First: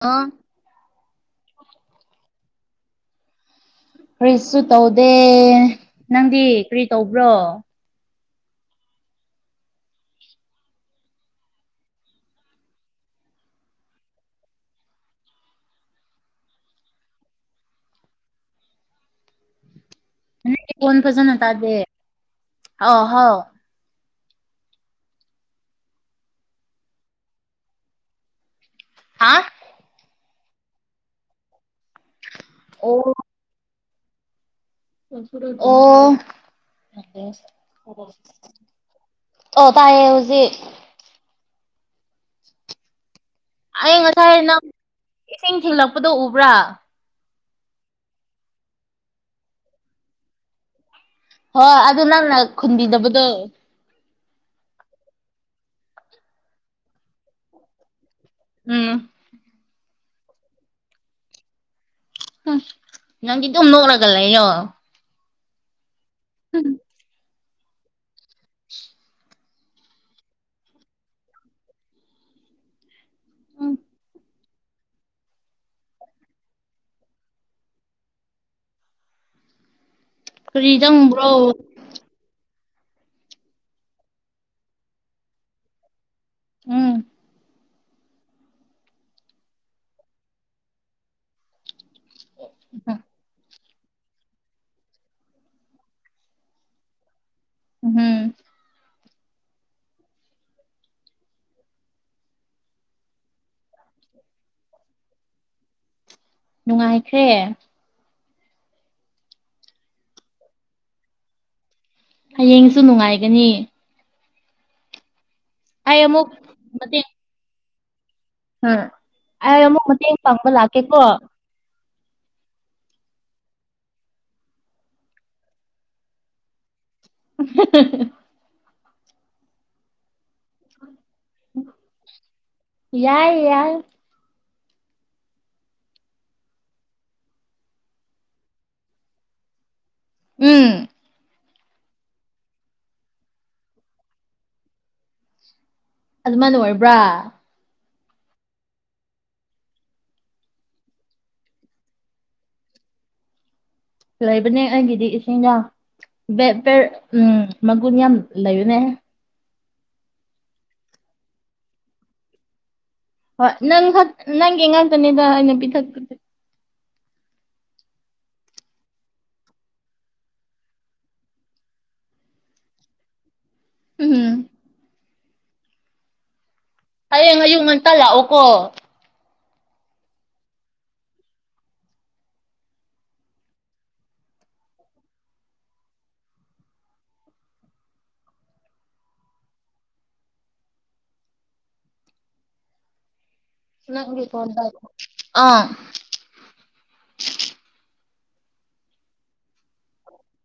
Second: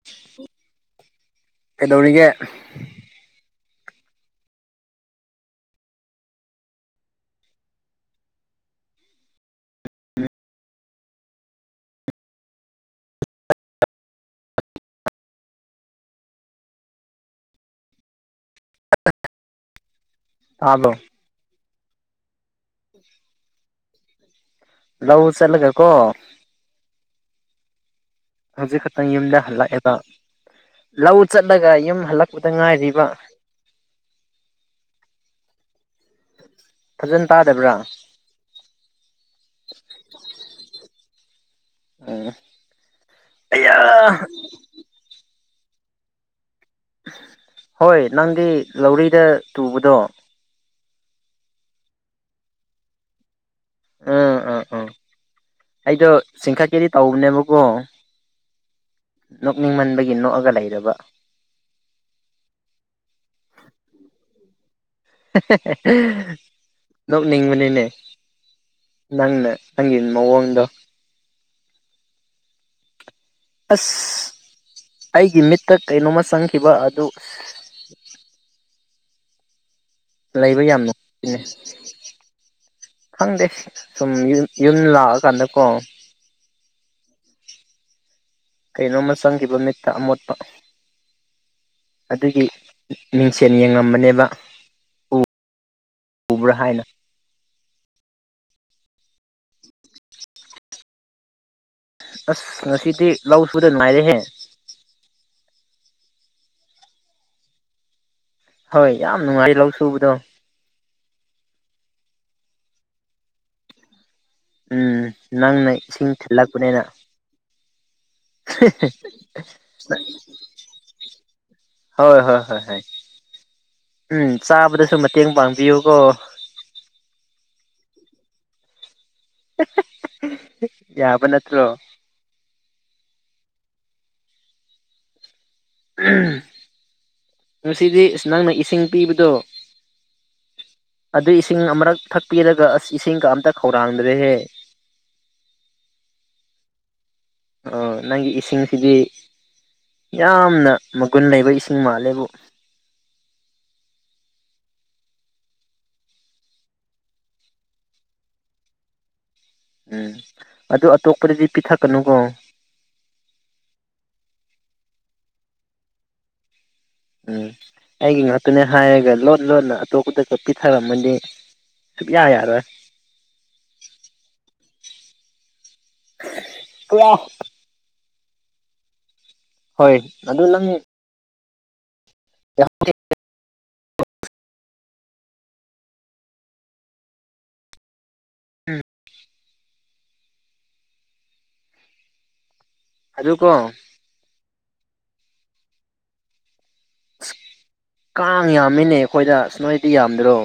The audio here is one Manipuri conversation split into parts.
ꯑ ꯀꯩꯗꯧ ꯔꯤꯒꯦ ꯀꯔꯤꯁꯨ ꯇꯧꯗꯦ ꯅꯪꯗꯤ ꯀꯔꯤ ꯇꯧꯕ꯭ꯔꯣ ꯅꯪꯒꯤ ꯇꯥꯕ꯭ꯔꯣ ꯐꯣꯟ ꯐꯖꯟ ꯇꯗꯦ ꯑꯧ ꯍꯥꯎ ꯂꯧ ꯆꯠꯂꯒꯀꯣ ꯍꯧꯖꯤꯛ ꯈꯛꯇꯪ ꯍꯥ ꯌꯨꯝꯗ ꯍꯜꯂꯛꯑꯦꯕ ꯂꯧ ꯆꯠꯂꯒ ꯌꯨꯝ ꯍꯜꯂꯛꯄꯗ ꯉꯥꯏꯔꯤꯕ ꯑꯣ ꯑꯣ ꯐꯖꯅ ꯇꯥꯗꯕ꯭ꯔꯥ ꯑꯣ ꯇꯌꯦ ꯍꯨꯖꯤꯛ ꯑ ꯑꯩ ꯉꯁꯥꯏ ꯅꯪ ꯏꯁꯤꯡ ꯊꯤꯜꯂꯛꯄꯗꯨ ꯎꯕ꯭ꯔꯥ ꯍꯣꯏ ꯅꯪꯗꯤ ꯂꯧꯔꯤꯗ ꯇꯨꯕꯗꯣ ꯍꯣꯏ ꯑꯗꯨ ꯅꯪꯅ ꯈꯨꯟꯕꯤꯗꯕꯗꯣ ꯎꯝ ꯎꯝ ꯎꯝ ꯑꯩꯗꯣ ꯆꯤꯡꯈꯠꯀꯦꯗꯤ ꯇꯧꯕꯅꯦꯕꯀꯣ ꯎꯝ ꯅꯣꯛꯅꯤꯡꯃꯟꯕꯒꯤ ꯅꯣꯛꯑꯒ ꯂꯩꯔꯕ ꯍꯨꯝ ꯅꯪꯒꯤ ꯑꯗꯨꯝ ꯅꯣꯛꯂꯒ ꯂꯩꯌꯣ ꯅꯣꯛꯅꯤꯡꯕꯅꯤ ꯅꯦ ꯅꯪꯅ ꯅꯪꯒꯤ ꯃꯑꯣꯡꯗꯣ [unintelligible] ꯑꯁ ꯑꯩꯒꯤ ꯃꯤꯠꯇ ꯀꯩꯅꯣꯝꯃ ꯆꯪꯈꯤꯕ ꯑꯗꯨ [unintelligible] ꯂꯩꯕ ꯀꯔꯤ ꯌꯥꯝ ꯅꯨꯡ ꯆꯪꯕ꯭ꯔꯣ [unintelligible] ꯅꯦ ꯈꯪꯗꯦ ꯁꯨꯝ ꯌꯨ ꯌꯨꯝ ꯂꯥꯛꯑꯀꯥꯟꯗꯀꯣ ꯎꯝ ꯀꯩꯅꯣꯝꯃ ꯆꯪꯈꯤꯕ ꯃꯤꯠꯇ ꯑꯃꯣꯠꯄ ꯑꯗꯨꯒꯤ ꯃꯤꯡꯁꯦꯠ ꯌꯦꯡꯉꯝꯕꯅꯦꯕ ꯎ ꯎꯕ꯭ꯔꯥ ꯍꯥꯏꯅ ꯎꯝ ꯑꯁ ꯉꯁꯤꯗꯤ ꯂꯧ ꯁꯨꯗ ꯅꯨꯉꯥꯏꯔꯦꯍꯦ ꯅꯨꯡꯉꯥꯏꯈ꯭ꯔꯦ ꯍꯣꯏ ꯌꯥꯝ ꯅꯨꯡꯉꯥꯏ [unintelligible] ꯂꯧ ꯁꯨꯕꯗꯣ ꯍꯌꯦꯡꯁꯨ ꯅꯨꯡꯉꯥꯏꯒꯅꯤ ꯎꯝ ꯅꯪꯅ ꯑꯩ ꯏꯁꯤꯡ ꯑꯃꯨꯛ ꯊꯤꯜꯂꯛꯄꯅꯦꯅ ꯑꯝ ꯑꯩ ꯑꯃꯨꯛ ꯃꯇꯦꯡ ꯄꯥꯡꯕ ꯂꯥꯛꯀꯦꯀꯣ ꯍꯣꯏ ꯍꯣꯏ ꯍꯣꯏ ꯍꯣꯏ ꯎꯝ ꯆꯥꯕꯗꯁꯨ ꯃꯇꯦꯡ ꯄꯥꯡꯕꯤꯌꯨꯀꯣ [unintelligible] [unintelligible] ꯅꯠꯇ꯭ꯔꯣ ꯌꯥꯏ ꯌꯥꯏ ꯉꯁꯤꯗꯤ ꯅꯪꯅ ꯏꯁ ꯏꯁꯤꯡ ꯄꯤꯕꯗꯣ ꯎꯝ ꯁꯤꯡ ꯑꯃꯔꯛ ꯊꯛꯄꯤꯔꯒ ꯑꯁ ꯏꯁꯤꯡꯒ ꯑꯝꯇ ꯈꯧꯔꯥꯡꯖꯔꯦꯍꯦ ꯑꯗꯨꯃꯥꯏꯅ ꯑꯣꯏꯔꯕ꯭ꯔꯥ ꯑ ꯅꯪꯒꯤ ꯏꯁꯤꯡꯁꯤꯗꯤ ꯌꯥꯝꯅ ꯃꯒꯨꯟ ꯂꯩꯕ ꯏꯁꯤꯡ ꯃꯥꯜꯂꯦꯕꯨ [unintelligible] ꯂꯩꯕꯅꯦ ꯑꯩꯒꯤꯗꯤ ꯏꯁꯤꯡꯗꯣ ꯕꯦꯄꯔ ꯎꯝ ꯃꯒꯨꯟ ꯌꯥꯝ ꯂꯩꯕꯅꯦ ꯎꯝ ꯑꯗꯨ ꯑꯇꯣꯞꯄꯗꯗꯤ ꯄꯤꯊꯛꯀꯅꯨꯀꯣ ꯍꯣꯏ ꯅꯪ ꯈꯥꯛ ꯅꯪꯒꯤ ꯉꯥꯛꯇꯅꯤꯗ ꯑꯩꯅ ꯄꯤꯊꯛꯄꯗꯤ ꯎꯝ ꯑꯩꯒꯤ ꯉꯥꯛꯇꯅꯦ ꯍꯥꯏꯔꯒ ꯂꯣꯠ ꯂꯣꯟꯅ ꯑꯇꯣꯞꯄꯗꯒ ꯄꯤꯊꯔꯝꯃꯗꯥ ꯁꯨꯡꯌꯥ ꯌꯥꯔꯣꯏ ꯎꯝ [unintelligible] ꯍꯌꯦꯡ ꯑꯌꯨꯛ ꯉꯟꯇꯥ ꯂꯥꯛꯑꯣꯀꯣ ꯍꯣꯏ ꯑꯗꯨ ꯅꯪ [unintelligible] ꯎꯝ ꯑꯗꯨꯀꯣ [unintelligible] ꯀꯥꯡ ꯌꯥꯝꯃꯤꯅꯦ ꯑꯩꯈꯣꯏꯗ ꯅꯣꯏꯗꯤ ꯌꯥꯝꯗ꯭ꯔꯣ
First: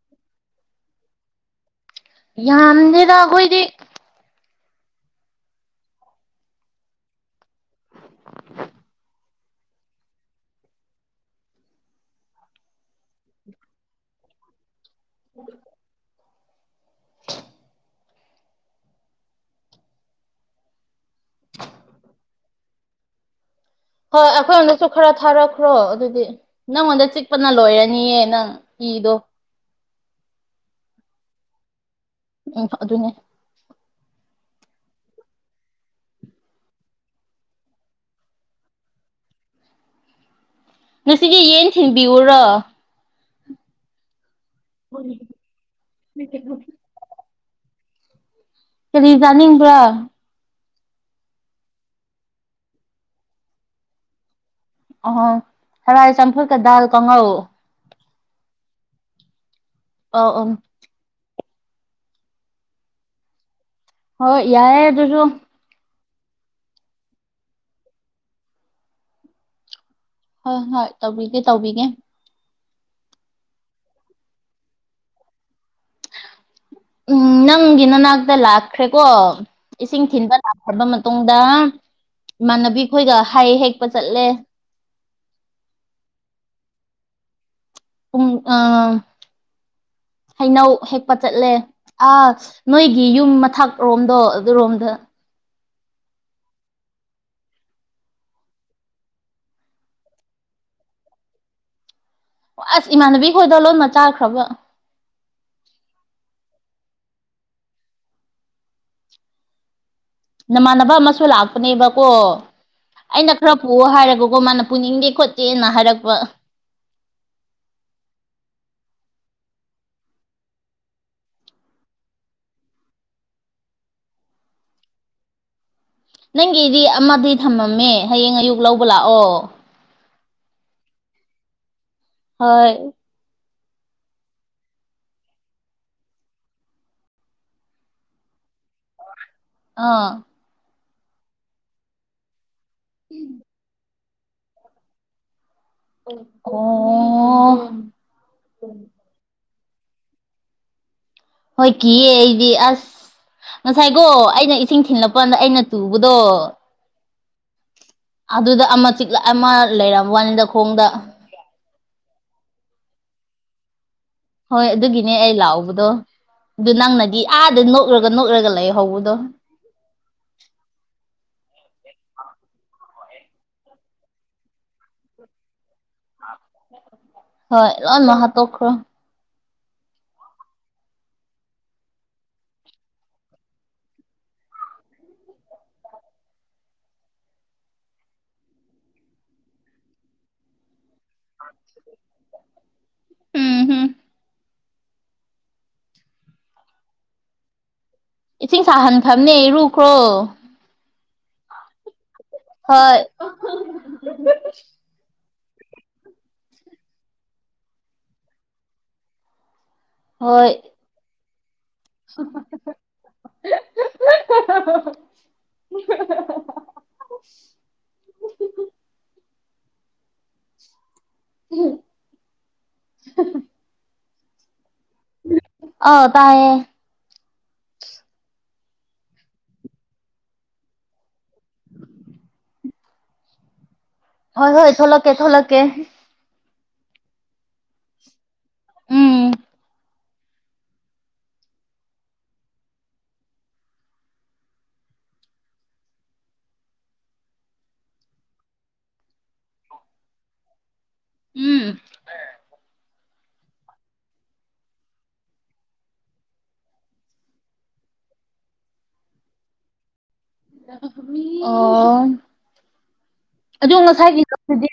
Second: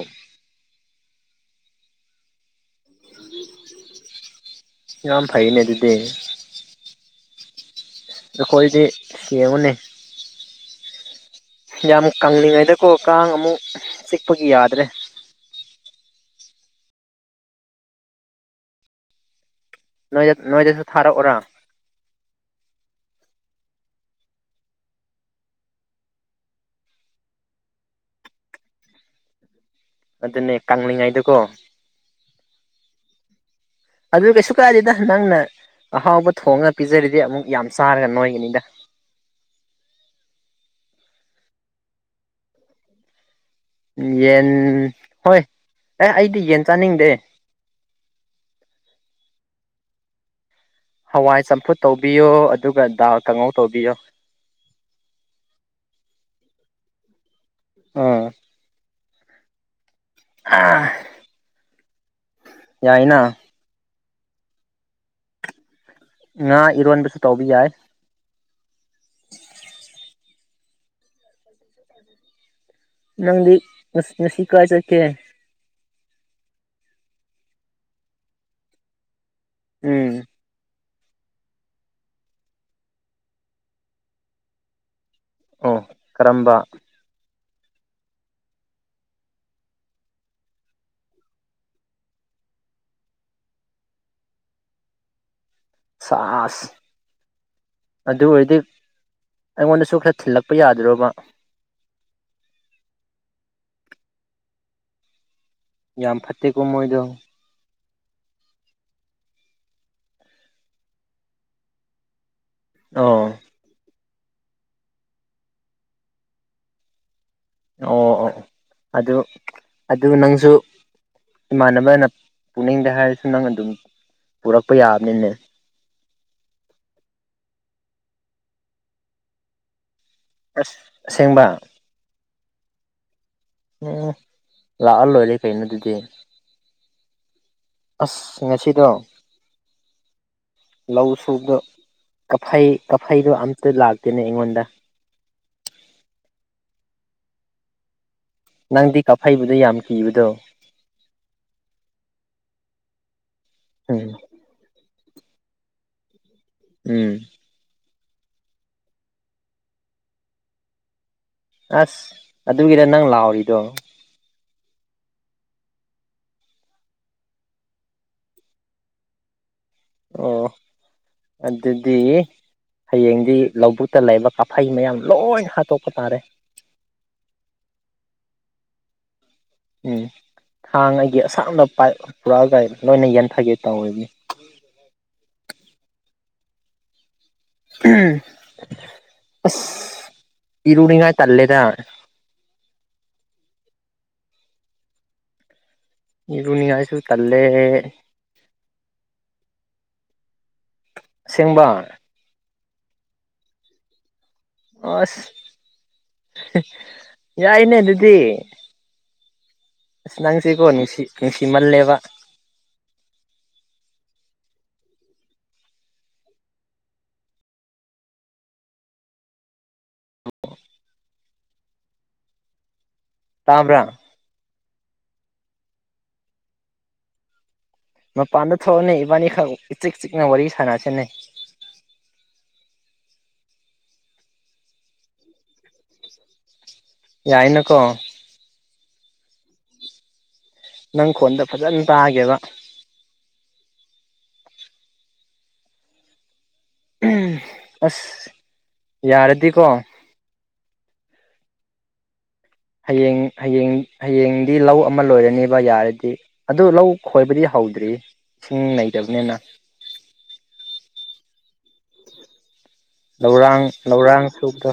ꯌꯥꯝꯗꯦꯗ ꯑꯩꯈꯣꯏꯗꯤ ꯌꯥꯝ ꯐꯩꯅꯦ ꯑꯗꯨꯗꯤ ꯑꯩꯈꯣꯏꯗꯤ ꯁꯦꯝꯕꯨꯅꯤ ꯌꯥꯝ ꯀꯂꯤꯉꯩꯗꯀꯣ ꯀꯥꯡ ꯑꯃꯨꯛ ꯆꯤꯛꯄꯒꯤ ꯌꯥꯗ꯭ꯔꯦ ꯅꯣꯏ ꯅꯣꯏꯗꯁꯨ ꯊꯥꯔꯛꯑꯣꯔꯥ ꯍꯣꯏ ꯑꯩꯈꯣꯏꯉꯣꯟꯝꯗꯁꯨ ꯈꯔ ꯊꯥꯔꯛꯈ꯭ꯔꯣ ꯑꯗꯨꯗꯤ ꯅꯪꯉꯣꯟꯗ ꯆꯤꯛꯄꯅ ꯂꯣꯏꯔꯅꯤꯌꯦ ꯅꯪ ꯏꯗꯣ ꯑꯗꯨꯅꯦ ꯀꯂꯤꯉꯥꯏꯗꯀꯣ ꯎꯝ ꯑꯗꯨꯅꯦ ꯑꯗꯨ ꯀꯩꯁꯨ ꯀꯗꯤꯗ ꯅꯪꯅ ꯑꯍꯥꯎꯕ ꯊꯣꯡꯉ ꯄꯤꯖꯔꯤꯗꯤ ꯑꯃꯨꯛ ꯌꯥꯝ ꯆꯥꯔꯒ ꯅꯣꯏꯒꯅꯤꯗ ꯉꯁꯤꯒꯤ ꯌꯦꯟ ꯊꯤꯟꯕꯤꯎꯔ ꯌꯦꯟ ꯍꯣꯏ ꯑꯦ ꯑꯩꯗꯤ ꯌꯦꯟ ꯆꯥꯅꯤꯡꯗꯦ ꯀꯔꯤ ꯆꯥꯅꯤꯡꯕ꯭ꯔꯥ ꯍꯋꯥꯏ ꯆꯝꯐꯨꯠ ꯇꯧꯕꯤꯌꯣ ꯑꯗꯨꯒ ꯗꯥ ꯀꯥꯡꯉꯧ ꯇꯧꯕꯤꯌꯣ ꯑ ꯍꯔꯥꯏ ꯆꯝꯐꯨꯜꯀ ꯗꯜ ꯀꯉꯧ ꯑꯥ ꯑ ꯑ ꯌꯥꯏꯅ ꯍꯣꯏ ꯌꯥꯔꯦ ꯑꯗꯨꯁꯨ ꯉꯥ ꯏꯔꯣꯟꯟꯕꯁꯨ ꯇꯧꯕꯧꯕ ꯌꯥꯏ ꯍꯣꯏ ꯍꯣꯏ ꯇꯧꯕꯤꯒꯦ ꯇꯧꯕꯤꯒꯦ ꯅꯪꯗꯤ ꯅꯨꯡꯁꯤ ꯀꯥꯏ ꯆꯠꯀꯦ ꯎꯝ ꯅꯪꯒꯤ ꯅꯅꯥꯛꯇ ꯂꯥꯛꯈ꯭ꯔꯦꯀꯣ ꯏꯁꯤꯡ ꯎꯝ ꯊꯤꯟꯕ ꯂꯥꯛꯕ ꯇꯨꯡꯗ ꯏꯃꯥꯟꯅꯕꯤ ꯈꯈꯣꯏꯒ ꯍꯥꯏ ꯍꯦꯛꯄ ꯆꯠꯂꯦ ꯑꯣ ꯀꯔꯝꯕ [unintelligible] ꯍꯩꯅꯧ ꯍꯦꯛꯄ ꯆꯠꯂꯦ ꯑꯥ ꯅꯣꯏꯒꯤ ꯌꯨꯝ ꯃꯊꯛ ꯔꯣꯝꯗꯣ ꯑꯗꯨꯔꯣꯝꯗ ꯁꯥꯥꯁ ꯑꯗꯨ ꯑꯣꯏꯔꯗꯤ ꯑꯩꯉꯣꯟꯗꯁꯨ ꯈꯔ ꯊꯤꯜꯂꯛꯄ ꯌꯥꯗ꯭ꯔꯕ ꯑꯁ ꯏꯃꯥꯟꯅꯕꯤ ꯈꯣꯏꯗ ꯂꯣꯟꯅ ꯆꯥꯈ꯭ꯔꯕ ꯌꯥꯝꯝ ꯐꯥꯠꯇꯦ ꯀꯃꯣꯏꯗ ꯅꯃꯥꯟꯅꯕ ꯑꯃꯁꯨ ꯂꯥꯛꯄꯅꯦꯕꯀꯣ ꯑꯣ ꯑꯩꯅ ꯈꯔ ꯄꯨꯑꯣ ꯍꯥꯏꯔꯒ ꯃꯥꯅ ꯄꯨꯅꯤꯡꯗꯦ ꯈꯣꯠꯇꯦꯅ ꯍꯥꯏꯔꯛꯄ ꯑꯣ ꯑꯣ ꯑꯗꯨ ꯑꯗꯨ ꯅꯪꯁꯨ ꯏꯃꯥꯟꯅꯕꯅ ꯄꯨꯅꯤꯡꯗꯦ ꯍꯥꯏꯔꯁꯨ ꯅꯪ ꯑꯗꯨꯝ ꯄꯨꯔꯛꯄ ꯌꯥꯕꯅꯤꯅꯦ ꯅꯪꯒꯤꯗꯤ ꯑꯃꯗꯤ ꯊꯝꯃꯝꯃꯦ ꯍꯌꯦꯡ ꯑꯌꯨꯛ ꯂꯧꯕ ꯂꯥꯛꯑꯣ ꯑꯁ ꯑꯁꯦꯡꯕ ꯍꯣꯏ ꯎꯝ ꯂꯥꯛꯑ ꯂꯣꯏꯔꯦ ꯀꯩꯅꯣ ꯑꯗꯨꯗꯤ ꯑꯁ ꯉꯁꯤꯗꯣ ꯑ꯫ ꯂꯧ ꯁꯨꯕ ꯀꯐꯩ ꯀꯐꯩꯗꯣ ꯑꯝꯇ ꯂꯥꯛ ꯇꯦꯅꯦ ꯑꯩꯉꯣꯟꯗ꯫ ꯑꯣ꯫ ꯅꯪꯗꯤ ꯀꯥꯛꯐꯩꯕꯨꯗꯤ ꯌꯥꯝ ꯀꯤꯕꯗꯣ꯫ ꯍꯣꯏ ꯀꯤꯌꯦ ꯑꯩꯗꯤ ꯑꯁ ꯉꯁꯥꯏꯀꯣ ꯎꯝ ꯑꯩꯅ ꯏꯁꯤꯡ ꯊꯤꯟꯂꯛ [unintelligible] ꯑꯩꯅ ꯇꯨꯕꯗꯣ꯫ ꯎꯝ꯫ ꯑꯗꯨꯗ ꯑꯃꯥ ꯆꯤꯛꯂ ꯑꯃ ꯂꯩꯔꯝꯕ ꯋꯥꯅꯤꯗ ꯈꯣꯡꯗ꯫ ꯑꯁ ꯑꯗꯨꯒꯤꯔ ꯅꯪ ꯂꯥꯎꯔꯤꯗꯣ꯫ ꯍꯣꯏ ꯑꯗꯨꯒꯤꯅꯦ ꯑꯩ ꯂꯥꯎꯕꯗꯣ꯫ ꯑꯗꯨ ꯅꯪꯅꯗꯤ ꯑꯥꯗ ꯅꯣꯛꯂꯒ ꯅꯣꯛꯂꯒ ꯂꯩꯍꯧꯕꯗꯣ꯫ ꯑꯣ꯫ ꯑꯗꯨꯗꯤ ꯍꯌꯦꯡꯗꯤ ꯂꯧꯕꯨꯛꯇ ꯂꯩꯕ ꯀꯥꯐꯩ ꯃꯌꯥꯝ ꯂꯣꯏ ꯍꯥꯠꯇꯣꯛ ꯍꯣꯏ ꯂꯣꯏꯃꯛ ꯍꯥꯠꯇꯣꯛꯈ꯭ꯔꯣ꯫ ꯎꯝ ꯊꯥꯡ ꯑꯩꯒꯤ ꯑꯁꯥꯡꯅ ꯄꯥꯏꯞ ꯄꯨꯔꯛꯑꯒ ꯂꯣꯏꯅ ꯌꯥꯟꯊꯒꯦ ꯇꯧꯔꯤꯝꯅꯤ꯫ [unintelligible] [unintelligible] ꯑꯁ꯫ ꯏꯔꯨꯅꯤꯉꯥꯏ ꯇꯜꯂꯦꯗ꯫ ꯎꯝ ꯍꯨꯝ ꯏꯔꯨꯅꯤꯉꯥꯏꯁꯨ ꯇꯜꯂꯦ꯫ ꯏꯁꯤꯡ ꯁꯥꯍꯟꯈ꯭ꯔꯝꯅꯦ ꯏꯔꯨꯈ꯭ꯔꯣ꯫ ꯑꯁꯦꯡꯕ꯫ ꯍꯣꯏ [unintelligible] ꯑꯁ ꯌꯥꯏꯅꯦ ꯑꯗꯨꯗꯤ꯫ ꯑꯁ ꯍꯣꯏ ꯅꯪꯁꯤꯀꯣ ꯅꯨꯡꯁꯤ ꯅꯨꯡꯁꯤꯃꯜꯂꯦꯕ꯫ [unintelligible] [unintelligible] [unintelligible] [unintelligible] ꯇꯥꯕ꯭ꯔꯥ꯫ ꯑ ꯇꯥꯏꯌꯦ꯫ ꯃꯄꯥꯟꯗ ꯊꯣꯛꯑꯣꯅꯦ ꯏꯕꯥꯅꯤꯈꯛ ꯏꯆꯤꯛ ꯆꯤꯛꯅ ꯋꯥꯔꯤ ꯁꯥꯟꯅꯁꯤꯅꯦ꯫ ꯍꯣꯏ ꯍꯣꯏ ꯊꯣꯛꯂꯛꯀꯦ ꯊꯣꯛꯂꯛꯀꯦ꯫ ꯌꯥꯏꯅ ꯀꯣ꯫ ꯎꯝ ꯅꯪ ꯈꯣꯟꯗꯣ ꯐꯖꯅ ꯇꯥꯒꯦꯕ꯫ ꯑꯁ ꯌꯥꯔꯗꯤꯀꯣ꯫ ꯎꯝ꯫ ꯍꯌꯦꯡ ꯍꯌꯦꯡ ꯍꯌꯦꯡꯗꯤ ꯂꯧ ꯑꯃ ꯂꯣꯏꯔꯅꯦꯕ ꯌꯥꯔꯗꯤ ꯑꯗꯨ ꯂꯧ ꯈꯣꯏꯕꯗꯤ ꯍꯧꯗ꯭ꯔꯤ꯫ ꯏꯁꯤꯡ ꯂꯩꯇꯕꯅꯤꯅ꯫ [unintelligible] ꯑꯣ꯫ ꯂꯧꯔꯥꯡ ꯑꯗꯣ ꯉꯁꯥꯏꯒꯤ ꯂꯧꯔꯥꯡ ꯂꯧꯗꯨꯗꯤ꯫ ꯁꯨꯕꯗꯣ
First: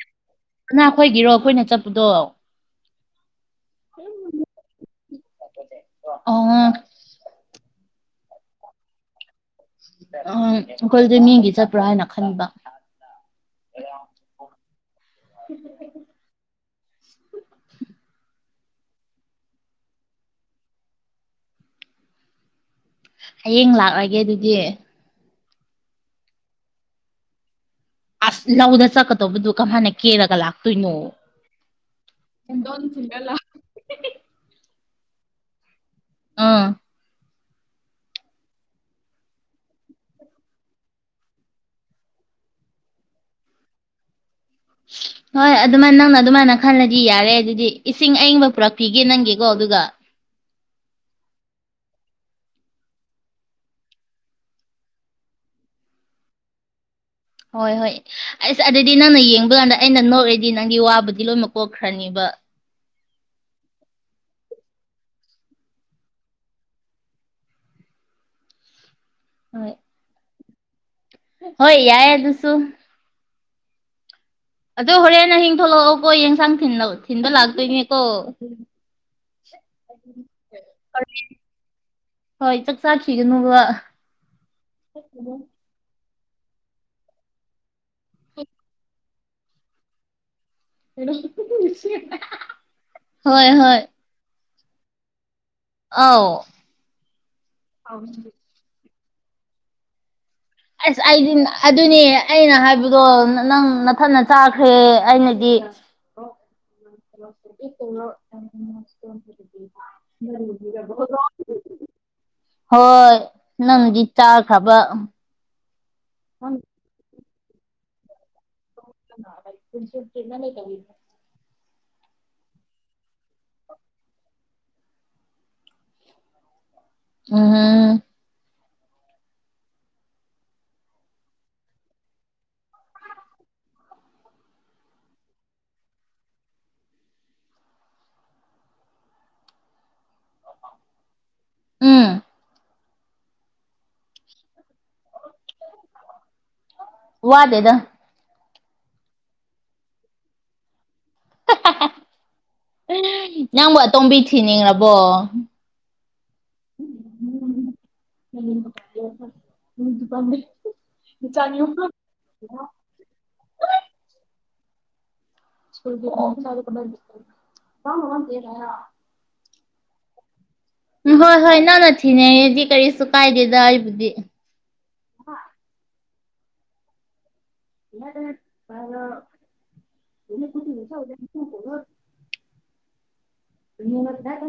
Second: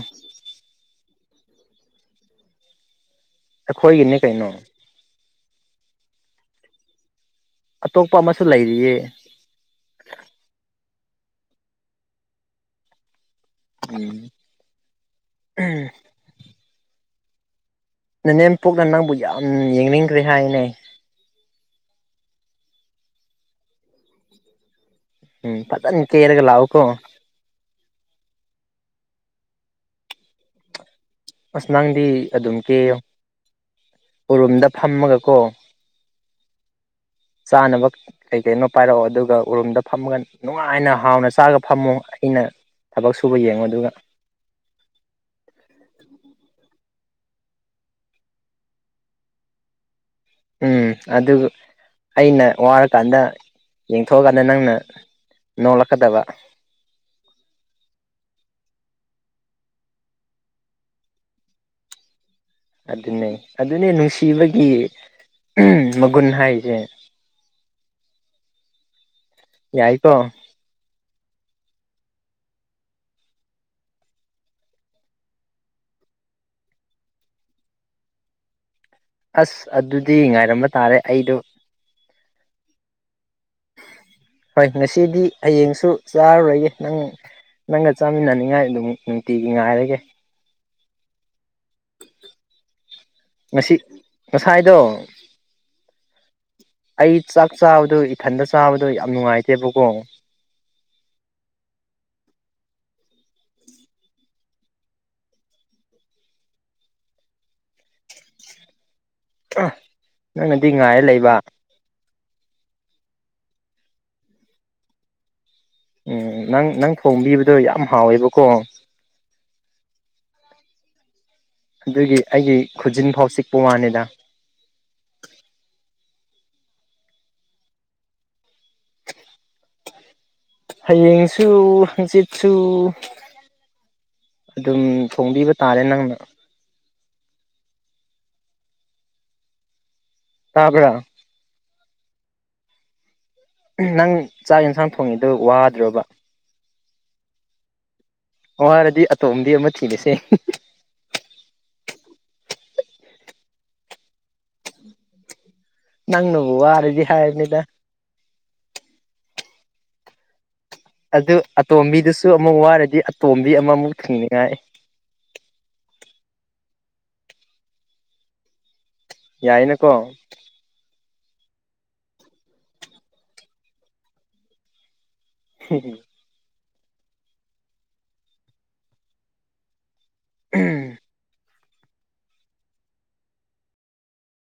ꯀꯅꯥꯈꯣꯏꯒꯤꯔꯣ ꯑꯩꯈꯣꯏꯅ ꯆꯠꯄꯗꯣ꯫ ꯑꯩꯈꯣꯏꯒꯤꯅꯦ ꯀꯩꯅꯣ꯫ ꯑ ꯑꯇꯣꯞꯄ ꯑꯃꯁꯨ ꯂꯩꯔꯤꯌꯦ꯫ ꯎꯝ ꯑꯩꯈꯣꯏꯗ ꯃꯤꯒꯤ ꯆꯠꯄ꯭ꯔꯥ ꯍꯥꯏꯅ ꯈꯟꯕ꯫ ꯎꯝ [unintelligible] ꯏꯅꯦꯝꯄꯣꯛꯅ ꯅꯪꯕꯨ ꯌꯥꯝ ꯌꯦꯡꯅꯤꯡꯈ꯭ꯔꯦ ꯍꯥꯏꯅꯦ꯫ ꯍꯌꯦꯡ ꯂꯥꯛꯂꯒꯦ ꯑꯗꯨꯗꯤ꯫ ꯎꯝ ꯐꯖꯟꯅ ꯀꯦꯔꯒ ꯂꯥꯛꯎꯀꯣ꯫ ꯑꯁ ꯂꯧꯗ ꯆꯠꯀꯗꯧꯕꯗꯨ ꯀꯃꯥꯏꯅ ꯀꯦꯔꯒ ꯂꯥꯛꯇꯣꯏꯅꯣ ꯑꯁ ꯅꯪꯗꯤ ꯑꯗꯨꯝ ꯀꯦ ꯎꯔꯨꯝꯗ ꯐꯝꯃꯒ ꯀꯣ ꯑꯥ ꯆꯥꯅꯕ ꯀꯩ ꯀꯩꯅꯣ ꯄꯥꯏꯔꯛꯑꯣ ꯑꯗꯨꯒ ꯎꯔꯨꯝꯗ ꯐꯝꯃꯒ ꯅꯨꯡꯉꯥꯏꯅ ꯍꯥꯎꯅ ꯆꯥꯔꯒ ꯐꯝꯃꯣ ꯑꯩꯅ ꯊꯕꯛ ꯁꯨꯕ ꯌꯦꯡꯉꯨ ꯑꯗꯨꯒ ꯍꯣꯏ ꯑꯗꯨꯃꯥꯏꯅ ꯅꯪꯅ ꯑꯗꯨꯃꯥꯏꯅ ꯈꯜꯂꯗꯤ ꯌꯥꯔꯦ ꯑꯗꯨꯗꯤ ꯏꯁꯤꯡ ꯑꯏꯤꯡꯕ ꯄꯨꯔꯛꯄꯤꯒꯦ ꯅꯪꯒꯤꯀꯣ ꯑꯗꯨꯒ ꯎꯝ ꯑꯗꯨ ꯑꯩꯅ ꯋꯥꯔꯀꯥꯟꯗ ꯌꯦꯡꯊꯣꯛꯑꯀꯥꯟꯗ ꯅꯪꯅ ꯅꯣꯛꯂꯛꯀꯗꯕ ꯍꯣꯏ ꯍꯣꯏ ꯑꯁ ꯑꯗꯨꯗꯤ ꯅꯪꯅ ꯌꯦꯡꯕ ꯀꯥꯟꯗ ꯑꯩꯅ ꯅꯣꯛꯔꯗꯤ ꯅꯪꯒꯤ ꯋꯥꯕꯨꯗꯤ ꯂꯣꯏꯅꯃꯛ ꯀꯣꯛꯈ꯭ꯔꯅꯦꯕ ꯑꯗꯨꯅꯦ ꯑꯗꯨꯅꯦ ꯅꯨꯡꯁꯤꯕꯒꯤ ꯃꯒꯨꯟ ꯍꯥꯏꯁꯦ ꯍꯣꯏ ꯌꯥꯏꯀꯣ ꯍꯣꯏ ꯌꯥꯏ ꯑꯗꯨꯁꯨ ꯑꯗꯣ ꯍꯣꯔꯦꯟꯍꯤꯡ ꯊꯣꯛꯂꯛꯑꯣꯀꯣ ꯌꯦꯟꯁꯥꯡ ꯊ ꯊꯤꯟꯕ ꯂꯥꯛꯇꯣꯏꯅꯦꯀꯣ ꯑꯁ ꯑꯗꯨꯗꯤ ꯉꯥꯏꯔꯝꯕ ꯇꯥꯔꯦ ꯑꯩꯗꯣ ꯍꯣꯏ ꯆꯥꯈꯤꯒꯅꯨꯕ ꯍꯣꯏ ꯉꯁꯤꯗꯤ ꯍꯌꯦꯡꯁꯨ ꯆꯥꯔꯨꯔꯒꯦ ꯅꯪ ꯅꯪꯒ ꯆꯥꯃꯤꯟꯅꯅꯤꯡꯉꯥꯏ ꯑꯗꯨꯝ ꯅꯨꯡꯇꯤꯒꯤ ꯉꯥꯏꯔꯒꯦ ꯍꯣꯏ ꯉꯁꯤ ꯍꯣꯏ ꯉꯁꯥꯏꯗꯣ ꯑꯧ ꯑꯩ ꯆꯥꯛ ꯆꯥꯕꯗꯣ ꯏꯊꯟꯗ ꯆꯥꯕꯗ ꯑꯗꯣ ꯌꯥꯝ ꯅꯨꯡꯉꯥꯏꯇꯦꯕꯀꯣ ꯑꯁ ꯑꯩꯗꯤ ꯑꯗꯨꯅꯦ ꯑꯩꯅ ꯍꯥꯏꯕꯗꯣ ꯅꯪ ꯃꯊꯅ ꯆꯥꯈ꯭ꯔꯦ ꯑꯩꯅꯗꯤ [unintelligible] ꯅꯪꯅꯗꯤ ꯉꯥꯏꯔ ꯂꯩꯕ ꯍꯣꯏ ꯅꯪꯗꯤ ꯆꯥꯈꯕ ꯎꯝ ꯅꯪ ꯅꯪ ꯊꯣꯡꯕꯤꯕꯗꯣ ꯌꯥꯝ ꯍꯥꯎꯋꯦꯕꯀꯣ [unintelligible] ꯑꯗꯨꯒꯤ ꯑꯩꯒꯤ ꯈꯨꯖꯤꯟ ꯐꯥꯎ ꯆꯤꯛꯄ ꯋꯥꯅꯤꯗ ꯎꯝ ꯍꯌꯦꯡꯁꯨ ꯍꯪꯆꯤꯠꯁꯨ ꯑꯗꯨꯝ ꯐꯣꯡꯕꯤꯕ ꯇꯥꯔꯦ ꯅꯪꯅ ꯇꯥꯕ꯭ꯔ ꯎꯝ ꯅꯪ ꯆꯥꯛ ꯌꯦꯟꯁꯥꯡ ꯊꯣꯡꯉꯤꯗꯨ ꯋꯥꯗ꯭ꯔꯕ ꯋꯥꯗꯦꯗ ꯋꯥꯔꯗꯤ ꯑꯇꯣꯝꯗꯤ ꯑꯃ ꯊꯤꯔꯁꯦ ꯌꯥꯝꯕ ꯇꯣꯝꯕꯤ ꯊꯤꯅꯤꯡꯉꯕꯣ [unintelligible] ꯅꯪꯅꯕꯨ ꯋꯥꯔꯗꯤ ꯍꯥꯏꯕꯅꯤꯗ ꯑꯗꯨ ꯑꯇꯣꯝꯕꯤꯗꯨꯁꯨ ꯑꯃꯨꯛ ꯋꯥꯔꯗꯤ ꯑꯇꯣꯝꯕꯤ ꯑꯃꯃꯨꯛ ꯊꯤꯡꯅꯤꯡꯉꯥꯏ [unintelligible] ꯌꯥꯏꯅꯀꯣ ꯎꯝ ꯍꯣꯏ ꯍꯣꯏ ꯅꯪꯟꯅ ꯊꯤꯅꯩꯗꯤ ꯀꯔꯤꯁꯨ ꯀꯥꯏꯗꯦꯗ ꯑꯩꯕꯨꯗꯤ ꯍꯝ [unintelligible] [unintelligible]